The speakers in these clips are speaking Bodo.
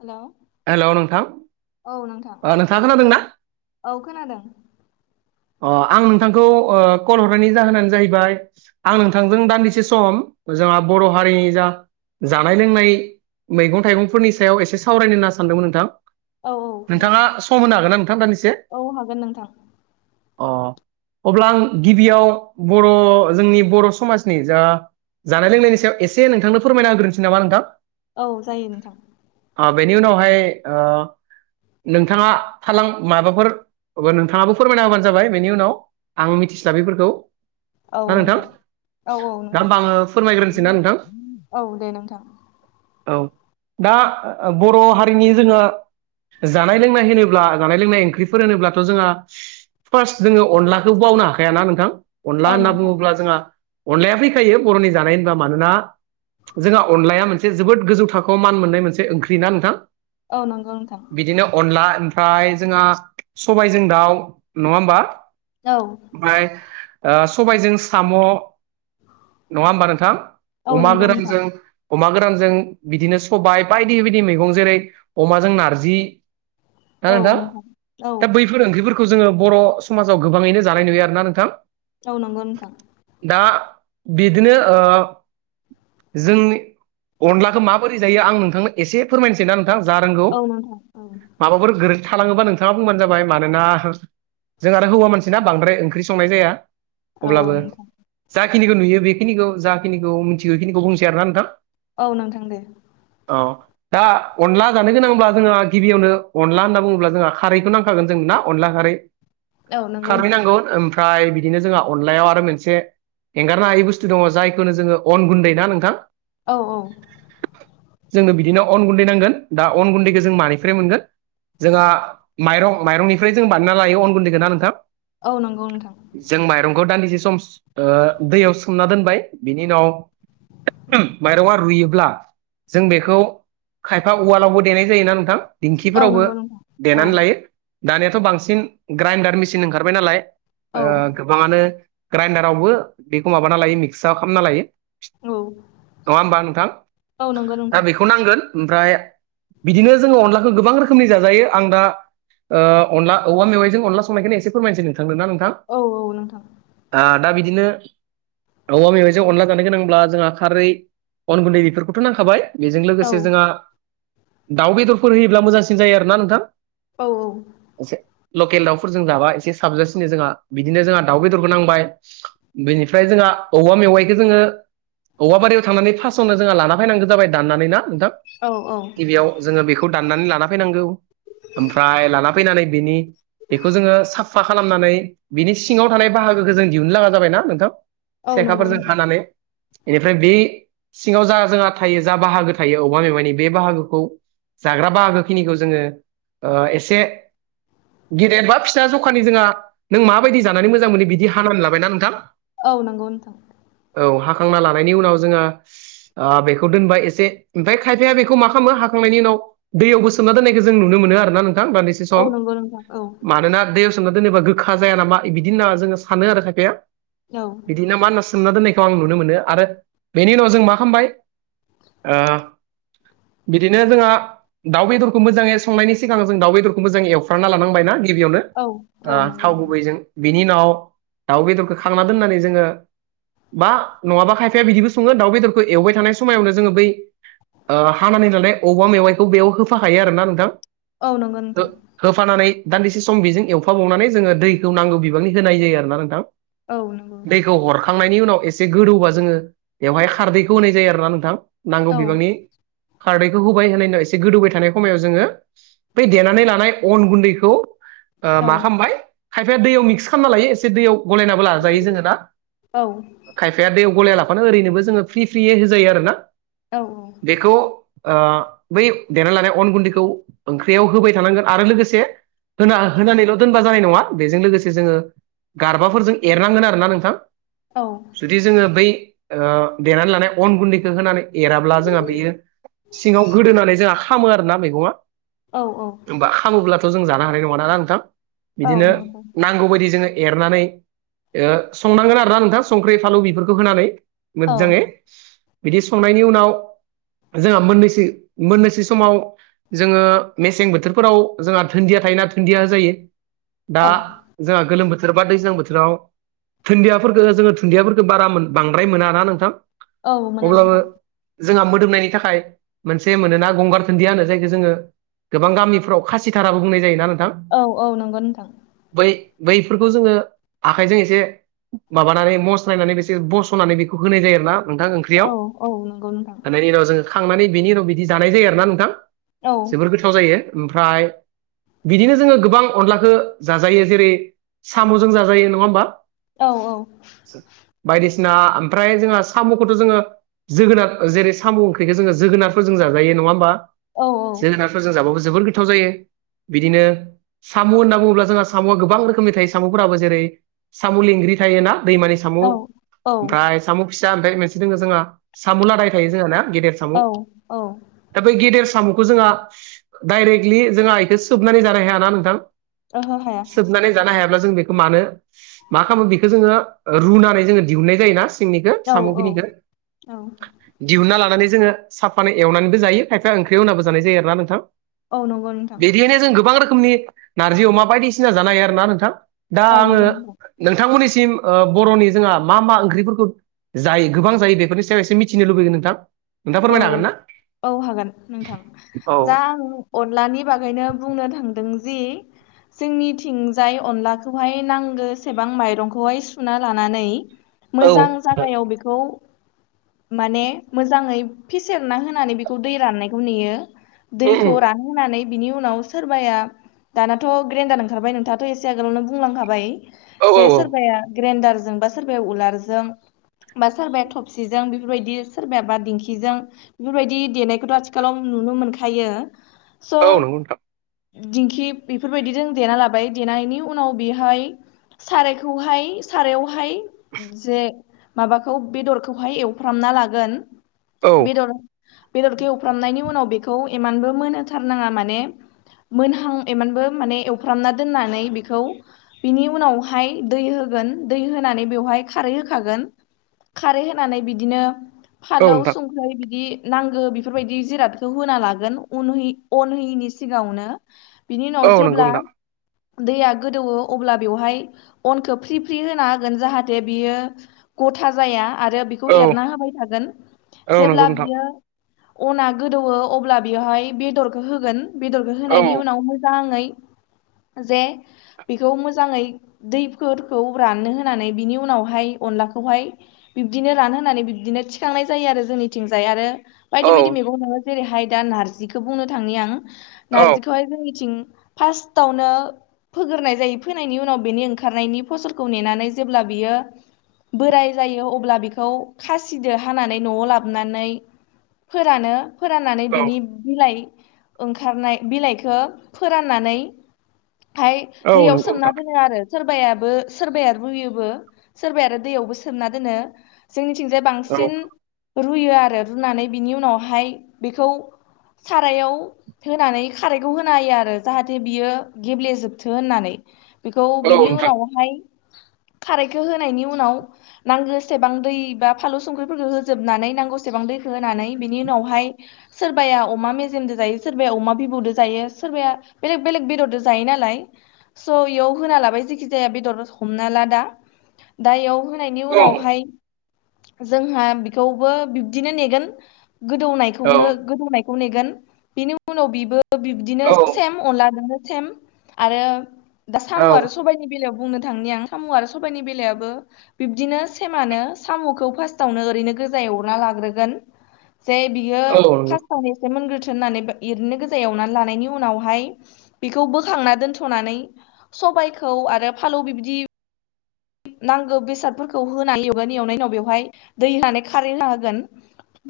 हेल'। हेल' नोंथां अ नोंथाङा खोनादों ना? औ खोनादों। आं नोंथांखौ कल हरनायनि जाहोनानो जाहैबाय। आं नोंथांजों दान्दिसे सम जोंहा बर' हारिनि जा। जानाय लोंनाय मैगं थाइगंफोरनि सायाव एसे सावरायनो होनना सानदोंमोन नोंथां। औ औ नोंथाङा नोंथां सम होनो हागोन ना नोंथां दान्दिसे औ हागोन नोंथां। अ अब्ला आं गिबियाव बर' जोंनि बर' समाजनि जा जानाय लोंनायनि सायाव एसे नोंथांनो फोरमायना होग्रोनोसै नामा नोंथां? औ जायो नोंथां। बेनिउनावहाय ओ नोंथाङा थालां माबाफोर नोंथाङाबो फोरमायना होबानो जाबाय बेनि उनाव आं मिथिस्लाबैफोरखौ। औ नोंथां। औ औ दा नोंथां होमबा आङो फोरमायग्रोनोसै ना नोंथां औ दे नोंथां। औ दा बर' हारिनि जोङो जानाय लोंनाय होनोब्ला जानाय लोंनाय ओंख्रिफोर होनोब्लाथ' जोंहा फार्स्ट जोङो अनलाखौ बावनो हाखायााना नोंथां अनला औ होनना नोंथां बुङोब्ला जोंहा अनलाया फैखायो बर'नि जानाय होनबा मानोना जोंहा अनलाया मोनसे जोबोद गोजौ थाखोआव मान मोननाय मोनसे ओंख्रि ना नोंथां? औ नंगौ नोंथां। बिदिनो अनला ओमफ्राय जोंहा सबायजों दाउ नङा होमबा? औ। ओमफ्राय ओ सबायजों साम' नङा होमबा नोंथां? औ अमा नंगौ नोंथां गोरानजों अमा गोरानजों बिदिनो सबाय बायदि बायदि मैगं जेरै अमाजों नारजि ना औ नोंथां औ दा बैफोर ओंख्रिफोर खौ जोङो बर' समाजाव गोबाङैनो जानाय नुयो आरोना नोंथां? औ नंगौ नोंथां। दा बिदिनो ओ जोंनि अनलाखौ माबोरै जायो आं नोंथांनो एसे फोरमायनोसै ना नोंथां जा रोंगौ औ नोंथां औ माबाफोर गोरो थालाङोबा नोंथाङा बुंबानो जाबाय मानोना जों आरो हौवा मानसिनाा बांद्राय ओंख्रि संनाय जाया औ अब्लाबो। नोंथां जाखिनिखौ नुयो बेखिनिखौ जाखिनिखौ मिथिगौ बेखिनिखौ बुंसै आरोना नोंथां। औ नोंथां दे औ। दा अनला जानो गोनांब्ला जोंहा गिबियावनो अनला होनना बुङोब्ला जोंहा खारैखौ नांखागोन जों ना अनला खारै औ नंगौ खारै नोंथां नांगौ ओमफ्राय बिदिनो जोंहा अनलायाव आरो मोनसे एंगारनो हायै बुस्थु दङ जायखौनो जोङो अन गुन्दै ना नोंथां? औ औ। जोंनो बिदिनो अन गुन्दै नांगोन दा अन गुन्दैखौ जों मानिफ्राय मोनगोन? जोंहा माइरं माइरंनिफ्राय जों बानायना लायो अन गुन्दैखौन ना नोंथां? औ नंगौ नोंथां। जों माइरंखौ दान्दिसे सम ओ दैयाव सोमना दोनबाय बिनि उनाव माइरंआ रुयोब्ला जों बेखौ खायफा उवालावबो देनाय जायोना नोंथां औ दिंखिफोरावबो नंगौ नोंथां औ देनानै लायो। दानियाथ' बांसिन ग्राइडार मेसिन ओंखारबाय नालाय औ ओ गोबाङानो ग्राइडारावबो बेखौ माबाना लायो मिक्सआव खालामना लायो। औ नंङा होमबा नोंथां? औ नंगौ दा नोंथां बेखौ खौ नांगोन ओमफ्राय बिदिनो जोङो अनलाखौ गोबां रोखोमनि जाजायो आं दा ओ अनला औवा मेवाइजों अनला संनायखायनो एसे फोरमायनोसै नोंथांदों ना नोंथां औ औ नोंथां दा बिदिनो औवा मेवाइजों अनला जानो गोनांब्ला जोंहा खारै अन गुन्दै बेफोरखौथ' नांखाबाय बेजों औ लोगोसे जोंहा दाउ बेदरफोर होयोब्ला मोजांसिन जायो आरोना नोंथां औ औ। एसे लकेल दाउफोरजों जाबा एसे साबजासिनो जोंहा बिदिनो जोंहा दाउ बेदरबो नांबाय। बेनिफ्राय जोंहा औवा मेवाइखौ जोङो औवाबारियाव थांनानै फार्स्टआवनो जोंहा लाना फैनांगौ जाबाय दाननानै ना नोंथां? औ औ गिबियाव जोङो बेखौ दाननानै लाना फैनांगौ ओमफ्राय लाना फैनानै बेनि बेखौ जोङो साफा खालामनानै बिनि सिङाव थानाय बाहागोखौ जों दिहुननो लागा जाबायना नोंथां औ नंगौ सेखाफोरजों नोंथां खानानै एनिफ्राय बे सिङाव जा जोंहा थायो जा बाहागो थायो औवा मेवाइनि बे बाहागोखौ जाग्रा बाहागो खिनिखौ जोङो ओ एसे गेदेद बा फिसा जखानि जोंहा नों माबायदि जानानै मोजां मोनो बिदि हानानै लाबायना नोंथां औ नंगौ नोंथां औ हाखांना लानायनि उनाव जोङो ओ बेखौ दोनबाय एसे ओमफ्राय खायफाया बेखौ मा खालामो हाखांनायनि उनाव दैयावबो सोमना दोननायखौ जों नुनो मोनो आरोना नोंथां दसे औ सम नंगौ नोंथां औ मानोना दैयाव सोमना दोनोबा गोखा जाया नामा बिदि होनना जोङो सानो आरो खायफाया औ इदिनो मा सोमना दोननायखौ आं नुनो मोनो आरो बेनि उनाव जों मा खालामबाय ओ बिदिनो जोंहा दाउ बेदरखौ मोजाङै संनायनि सिगां जों दाउ बेदर खौबो जों एवफ्रामना लानांबायना गिबियावनो औ औ ओ नंगौ थाव नोंथां गुबैजों बिनि उनाव दाउ बेदरखौ खांना दोननानै जोङो बा नङाबा खायफाया बिदिबो सङो दाउ बेदरखौ एवबाय थानाय समायावनो जोङो बै ओ हानानै नालाय अबेबा मेवाइखौ बेयाव होफाखायो आरोना नोंथां औ नंगौ नोंथां होफानानै दान्दिसे सम बेजों एवफाबावनानै जोङो दैखौ नांगौ बिबांनि होनाय जायो आरोना नोंथां औ नंगौ दैखौ हर खांनायनि उनाव एसे गोदौबा जोङो बेवहाय खारदैखौ होनाय जायो आरोना नोंथां नांगौ औ बिबांनि खारदैखौ होबाय होनाय उनाव एसे गोदौबाय थानाय हमायाव जोङो बै देनानै लानाय अन गुन्दैखौ ओ औ मा खालामबाय खायफाया दैयाव मिक्स खालामना लायो एसे दैयाव गलायनाबो लाजायो जोङो ना औ खायफाया दैयाव गलाया लाफानो ओरैनोबो जोङो फ्रि फ्रियै होजायो आरो ना औ औ बेखौ ओ बै देना लानाय अन गुन्दैखौ बेयाव होबाय थानांगोन आरो लोगोसे होना होनानैल' दोन होबा जानाय नङा बेजों लोगोसे जोङो गारबाफोरजों एरनांगोन आरोना नोंथां औ जुदि जोङो बै ओ देनानै लानाय अन गुन्दैखौ होनानै एराब्ला जोंहा बेयो सिङाव गोदोनानै जोंहा खामो आरोना मैगङा औ औ होमबा खामोब्लाथ' जों जानो हानाय नङा ना नोंथां औ बिदिनो नंगौ नां गौ बायदि जोङो एरनानै ओ संनांगोन आरोना नोंथां संख्रि फालौ बेफोरखौ होनानै औ मोजाङै बिदि संनायनि उनाव जोंहा मोननोसो मोननोसो समाव जोङो मेसें बोथोरफोराव जोंहा धुन्दिया थायोना धुन्दिया जायो दा औ जोंहा गोलोम बोथोर बा दैज्लां बोथोराव दुन्दियाफोरखौ जोङो दुन्दियाफोरखौ बारा बांद्राय मोनाना नोंथां औ मोना अब्लाबो नोंथां जोंहा मोदोमनायनि थाखाय मोनसे मोनोना गंगार दुनन्दिया होनो जायखौ जोङो गोबां गामिफ्राव खासिथाराबो बुंनाय जायोना नोंथां औ औ नंगौ नोंथां बै बैफोरखौ जोङो आखाइजों एसे माबानानै मस्लायनानै बेसोर बस'नानै बेखौ होनाय जायो आरो ना नोंथां ओं औ ख्रैयाव औ नंगौ नोंथां होनायनि उनाव जोङो खांनानै बेनि उनाव बिदि जानाय जायो आरो ना नोंथां औ जोबोर गो गोथाव जायो ओमफ्राय बिदिनो जोङो गोबां अनलाखौ जाजायो जेरै साम'जों जाजायो नङा होमबा औ औ बायदिसिना ओमफ्राय जोंहा साम'खौथ' जोङो जोगोनार जेरै साम' ओंख्रिखौ जोङो जोगोनारफोर जों जाजायो नङा होमबा औ जोगोनार जों जाबो जोबोर गोथाव जायो बिदिनो साम' होन्ना बुङोब्ला जोंहा साम'आ गोबां रोखोमनि थायो साम'फोराबो जेरै साम' लेंग्रि थायो ना दैमानि औ औ मफ्राय साम' फिसा मोनसे दङ जोंहा साम' लादाय थायो जोंहा गेदेर साम' औ औ दा बै गेदेर साम'खौ जोंहा डाइरेक्टलि जोंहा आइखौ सोबनानै जानो हायाना नोंथां ओहो हाया सोबनानै जानो हायाब्ला जों बेखौ मानो मा खालामो बेखौ जोङो रुनानै जोङो दिहुननाय जायो ना निखौ औ औ सामुनिखौ औ दिहुनना लानानै जोङो साफानाय एवनानैबो जायो खायफा ओंख्रियाव होननाबो जानाय जायो आरोना नोंथां औ नंगौ नोंथां बिदिहायनो जों गोबां रोखोमनि नारजि अमा बायदिसिना जानो हायो आरो ना नोंथां दा औ आङो नंगौ नोंथां नोंथांमोननिसिम बर'नि जोंहा मा मा ओंख्रिफोरखौ जाय गोबां जायो बेफोरनि सायाव एसे मिथिनो लुबैगोन नोंथां नोंथाङा औ फोरमायनो हागोन ना औ हागोन नोंथां औ दा आं अनलानि बागैनो बुंनो थांदों जि जोंनि थिंजाय अनलाखौहाय नांगो सेबां माइरंखौहाय सुना लानानै औ मोजां उम उम जागायाव बेखौ माने मो मोजांओ फेसेेरना होनानै बेखौ दै रानायखौ नेयो दैखौ रा होनानै बिनि उनाव सोरबाया दानाथ' ग्रेन्डार ओंखारबाय नोंथाङाथ' एसे आगोलावनो बुंलांखाबाय औ जे औ औ सोरबाया ग्रेडारजों बा सोरबाया उलारजों बा सोरबाया थबसिजों बेफोरबायदि सोरबाया बाद दिंखिजों बेफोरबायदि देनायखौथ' आथिखालाव नुनो मोनखायो स' औ नंगौ नोंथां दिंखि बेफोरबायदिजों देना लाबाय देनायनि उनाव बेहाय सारायखौहाय सारायावहाय जे माबाखौ बेदरखौहाय एवफ्रामना लागोन औ बेदर बेदरखेवफ्रामनायनि उनाव बेखौ इमानबो मोनथारनाङा माने मोनहां एमानबो माने एवफ्रामना दोननानै बेखौ बिनि उनावहाय दै होगोन दै होनानै बेवहाय खारै होखागोन खारै होनानै बिदिनो औ फालौ नोंथां ओमफ्राय बिदि नांगो बेफोरबायदि जिरादखौ होना लागोन उनह अनहैयिनि सिगाङनो बिनि उनाव औ नंगौ जेब्ला नोंथां औ दैया गोदौवो अब्ला बेवहाय अनखौ फ्रि फ्रि होना होगोन जाहाथे बियो गथा जाया आरो बेखौ एरना होबाय थागोन नंगौ जेब्ला नोंथां बियो अना गोदौवो अब्ला बेवहाय बेदरखौ होगोन बेदरखौ औ होनायनि उनाव मोजाङै जे बेखौ मोजाङै दैफोरखौ राननो होनानै बिनि उनावहाय अनलाखौहाय बिब्दिनो रान होनानै बिबदिनो थिखांनाय जायो आरो जोंनिथिंजाय आरो औ बायदि बायदि मैगं नङो जेरैहाय दा नारजिखौ बुंनो थांनि आं औ नार्जिखौहाय जोंनिथिं फार्स्टावनो फोगोरनाय जायो फोनायनि उनाव बेनि ओंखारनायनि फसलखौ नेनानै जेब्ला बियो बोराय जायो अब्ला बेखौ खासिदो खानानै न'आव लाबोनानै फोरानो फोराननानै बिनि बिलाइ ओंखारनाय बिलाइखो फोराननानै फाय दैयाव नंगौ सोमना नोंथां दोनो आरो सोरबाबो सोरबाया रुयोबो सोरबाया आरो दैयावबो सोमना दोनो जोंनिथिंजाय बांसिन औ बांसिन रुयो आरो रुनानै बिनि उनावहाय बेखौ सारायाव होनानै खारैखौ होनो हायो आरो जाहाथे बियो गेब्लेजोबथो होननानै बेखौ औ बिनि नोंथां उनावहाय खारायखौ होनायनि उनाव नांगोसेबां दै बा फाल संख्रिफोरखौ होजोबनानै नांगौसेबां दैखौ होनानै बिनि उनावहाय सोरबाया अमा मेजेमजों जायो सोरबाया अमा बिबौजों जायो सोरबाया बेलेग बेलेग बेदरजों जायो नालाय। स' एयाव होना लाबाय जेखि जाया बेदर हमना ला दा दा इयाव होनायनि औ उनावहाय जोंहा बेखौबो बिब्दिनो नेगोन औ गोदौनायखौनो गोदौनायखौ नेगोन। बेनि उनाव बिबो बिबदिनो औ सेम अनलाजोंनो सेम आरो दा साम' औ आरो सबायनि बे बुंनो थांनि आं। साम' आरो सबायनि बेलायाबो बिब्दिनो सेमनो साम'खौ फोस सावनो ओरैनो गोजाय अरना लाग्रोगोन जे बियो औ नंगौ औ फासावनो मोनग्रोथोन होननानै एरैनो गोजा एवनानै लानायनि उनावहाय बेखौ बोखांना दोनथ'नानै सबायखौ आरो फालौ बिदि नांगौ बेसादफोरखौ होनानै एवगोन एवनायनि उनाव बेवहाय दै होनानै खारै होना होगोन।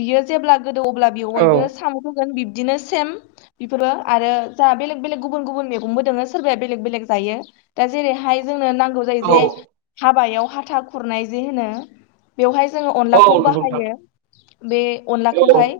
बियो जेब्ला गोदौ अब्ला बेयाव बयबो औ साम' होगोन बिब्दिनो सेम बेफोरबो आरो जोंहा बेलेग बेलेग गुबुन गुबुन मैगंबो दङो सोरबाया बेलेग बेलेग जायो। दा जेरैहाय जोंनो नांगौ जायो जे हाबायाव हाथा खुरनाय जे होनो। बेवहाय जोङो औ अनलाखौ नंगौ नोंथां बाहायो बे औ अनलाखौहाय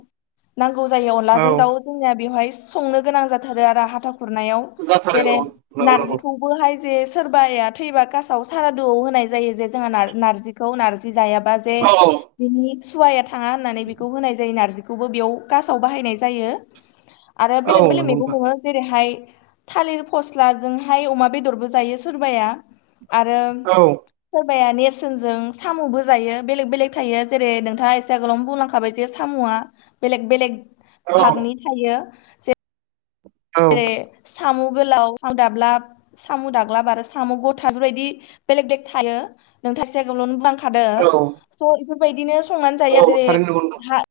नांगौ जायो औ अनलाजों दाउ जोंनिया बेवहाय संनो गोनां जाथारो आरो हाथा खुरनायाव। जाथारो औ जेरै नंगौ नंगौ नारजिखौ बोहाय जे सोरबाया थैबा कासाव सारादुआव होनाय जायो जे जोंहा नार-नारजिखौ नार्जि जायाबा जे औ औ बिनि सुवाया थाङा होननानै बेखौ होनाय जायो नारजिखौबो बेयाव खासाव बाहायनाय जायो। आरो औ बेलेग बेलेग नंगौ मैगं नोंथां थाइगं जेरैहाय थालिर फस्लाजोंहाय अमा बेदरबो जायो सोरबाया। आरो औ सोरबाया नेरसोनजों साम'बो जायो बेलेग बेलेग थायो। जेरै नोंथाङा एसे आगोलावनो बुंलांखाबाय जे साम'आ बेलेग बेलेग औ भाबनि थायो जे औ जेरै साम' गोलाव हां दाब्लाब साम' दाग्लाब आरो साम' गथा बेफोरबायदि बेलेग बेलेग थायो। नोंथासेगायावल'नो दों औ स' बेफोरबायदिनो संनानै जायो आरो जेरै थारैनो नंगौ नोंथां हा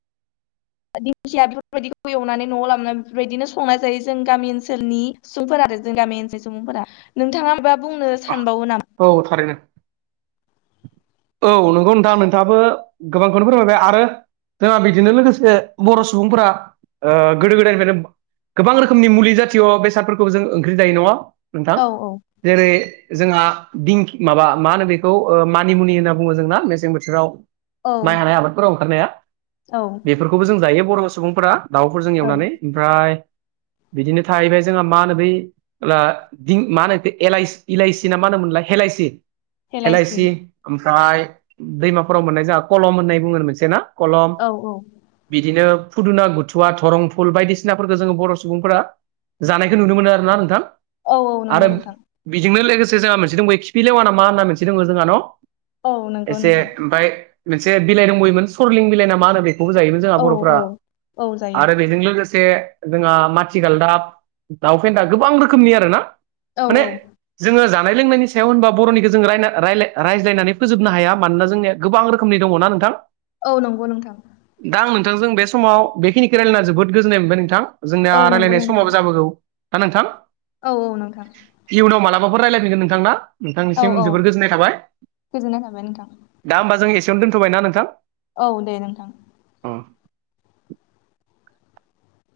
दिंखिया बेफोरबायदिखौ एवनानै न'आव लाबोन बेफोरबायदिनो संनाय जायो जों गामि ओनसोलनि सुबुंफोर आरो जों गामि ओनसोल सुबुंफोरा। नोंथाङा माबा बुंनो सानबावो ना औ थारैनो। औ नंगौ नोंथां नोंथाङाबो गोबांखौनो फोरमायबाय आरो जोंहा बिदिनो लोगोसे बर' सुबुंफोरा गोदो ओ गोदायनिफ्रायनो गोबां रोखोमनि मुलि जातिय' बेसादफोरखौबो जों ओंख्रि जायो नङा नोंथां औ औ जेरै जोंहा दिं माबा मा होनो बेखौ ओ मानिमुनि बो जोंना मेसें बोथोराव औ माइ हानाय आबादफोराव ओंखारनाया औ बे खौबो जों जायो बर' सुबुंफोरा दाउफोरजों औ एवनानै। ओमफ्राय बिदिनो थाहैबाय जोंहा मा होनो बै ब्ला दिं मा होनो एलायसि एलायसि ना मा होनोम मोनला एलइसि हेलायसि हलाइसि ओमफ्राय दैमाफोराव मोननाय जोंहा कलम होननाय बुङो मोनसे ना फलं औ बिदिनो फुदुना बुथुवा दरंफुल बायदिसिनाफोरखौ जोङो बर' सुबुंफोरा जानायखौ नुनो मोनो आरोना नोंथां। औ औ नंगो नोंथां। बिजोंनो लोगोसे जोंहा मोनसे दं बे खिफि लेवाना मा होनना मोनसे दङ जोंहा न' औ नंगौ एसे नोंथां ओमफफ्राय मोनसे बिलाइ दंबोयोमोन सरलिं बिलाइना मा होनो बेखौबो जायोमोन। जोंहा औ बर'फ्रा औ औ जायो आरो बेजों लोगोसे से जोंहा माथिगालदाब दाउ फेन्दा गोबां रोखोमनि आरोना औ माने औ जोङो जानाय लोंनायनि सायाव होनबा बर'निखौ जोङो राय रायला नायनानै फोजोबनो हाया मानोना जोंनिया गोबां रोखोमनि दङ ना नोंथां औ नंगौ नोंथां दा आं नोंथांजों बे समाव बेखिनिखौ रायलायना जोबोद गोजोननाय मोनबाय नोंथां जोंनाया औ नंगौ राय्लायनाय नोंथां समाबो जाबोगौ ना नोंथां औ औ नोंथां इयुनाव मालाबाफोर रायज्लायफिगोन नोंथां ना नोंथांनिसिम जोबोद गोजोननाय थाबाय गोजोन्नाय थाबाय नोंथां दा होमबा जों एसेयावनो दोनथ'बाय ना नोंथां औ दे नोंथां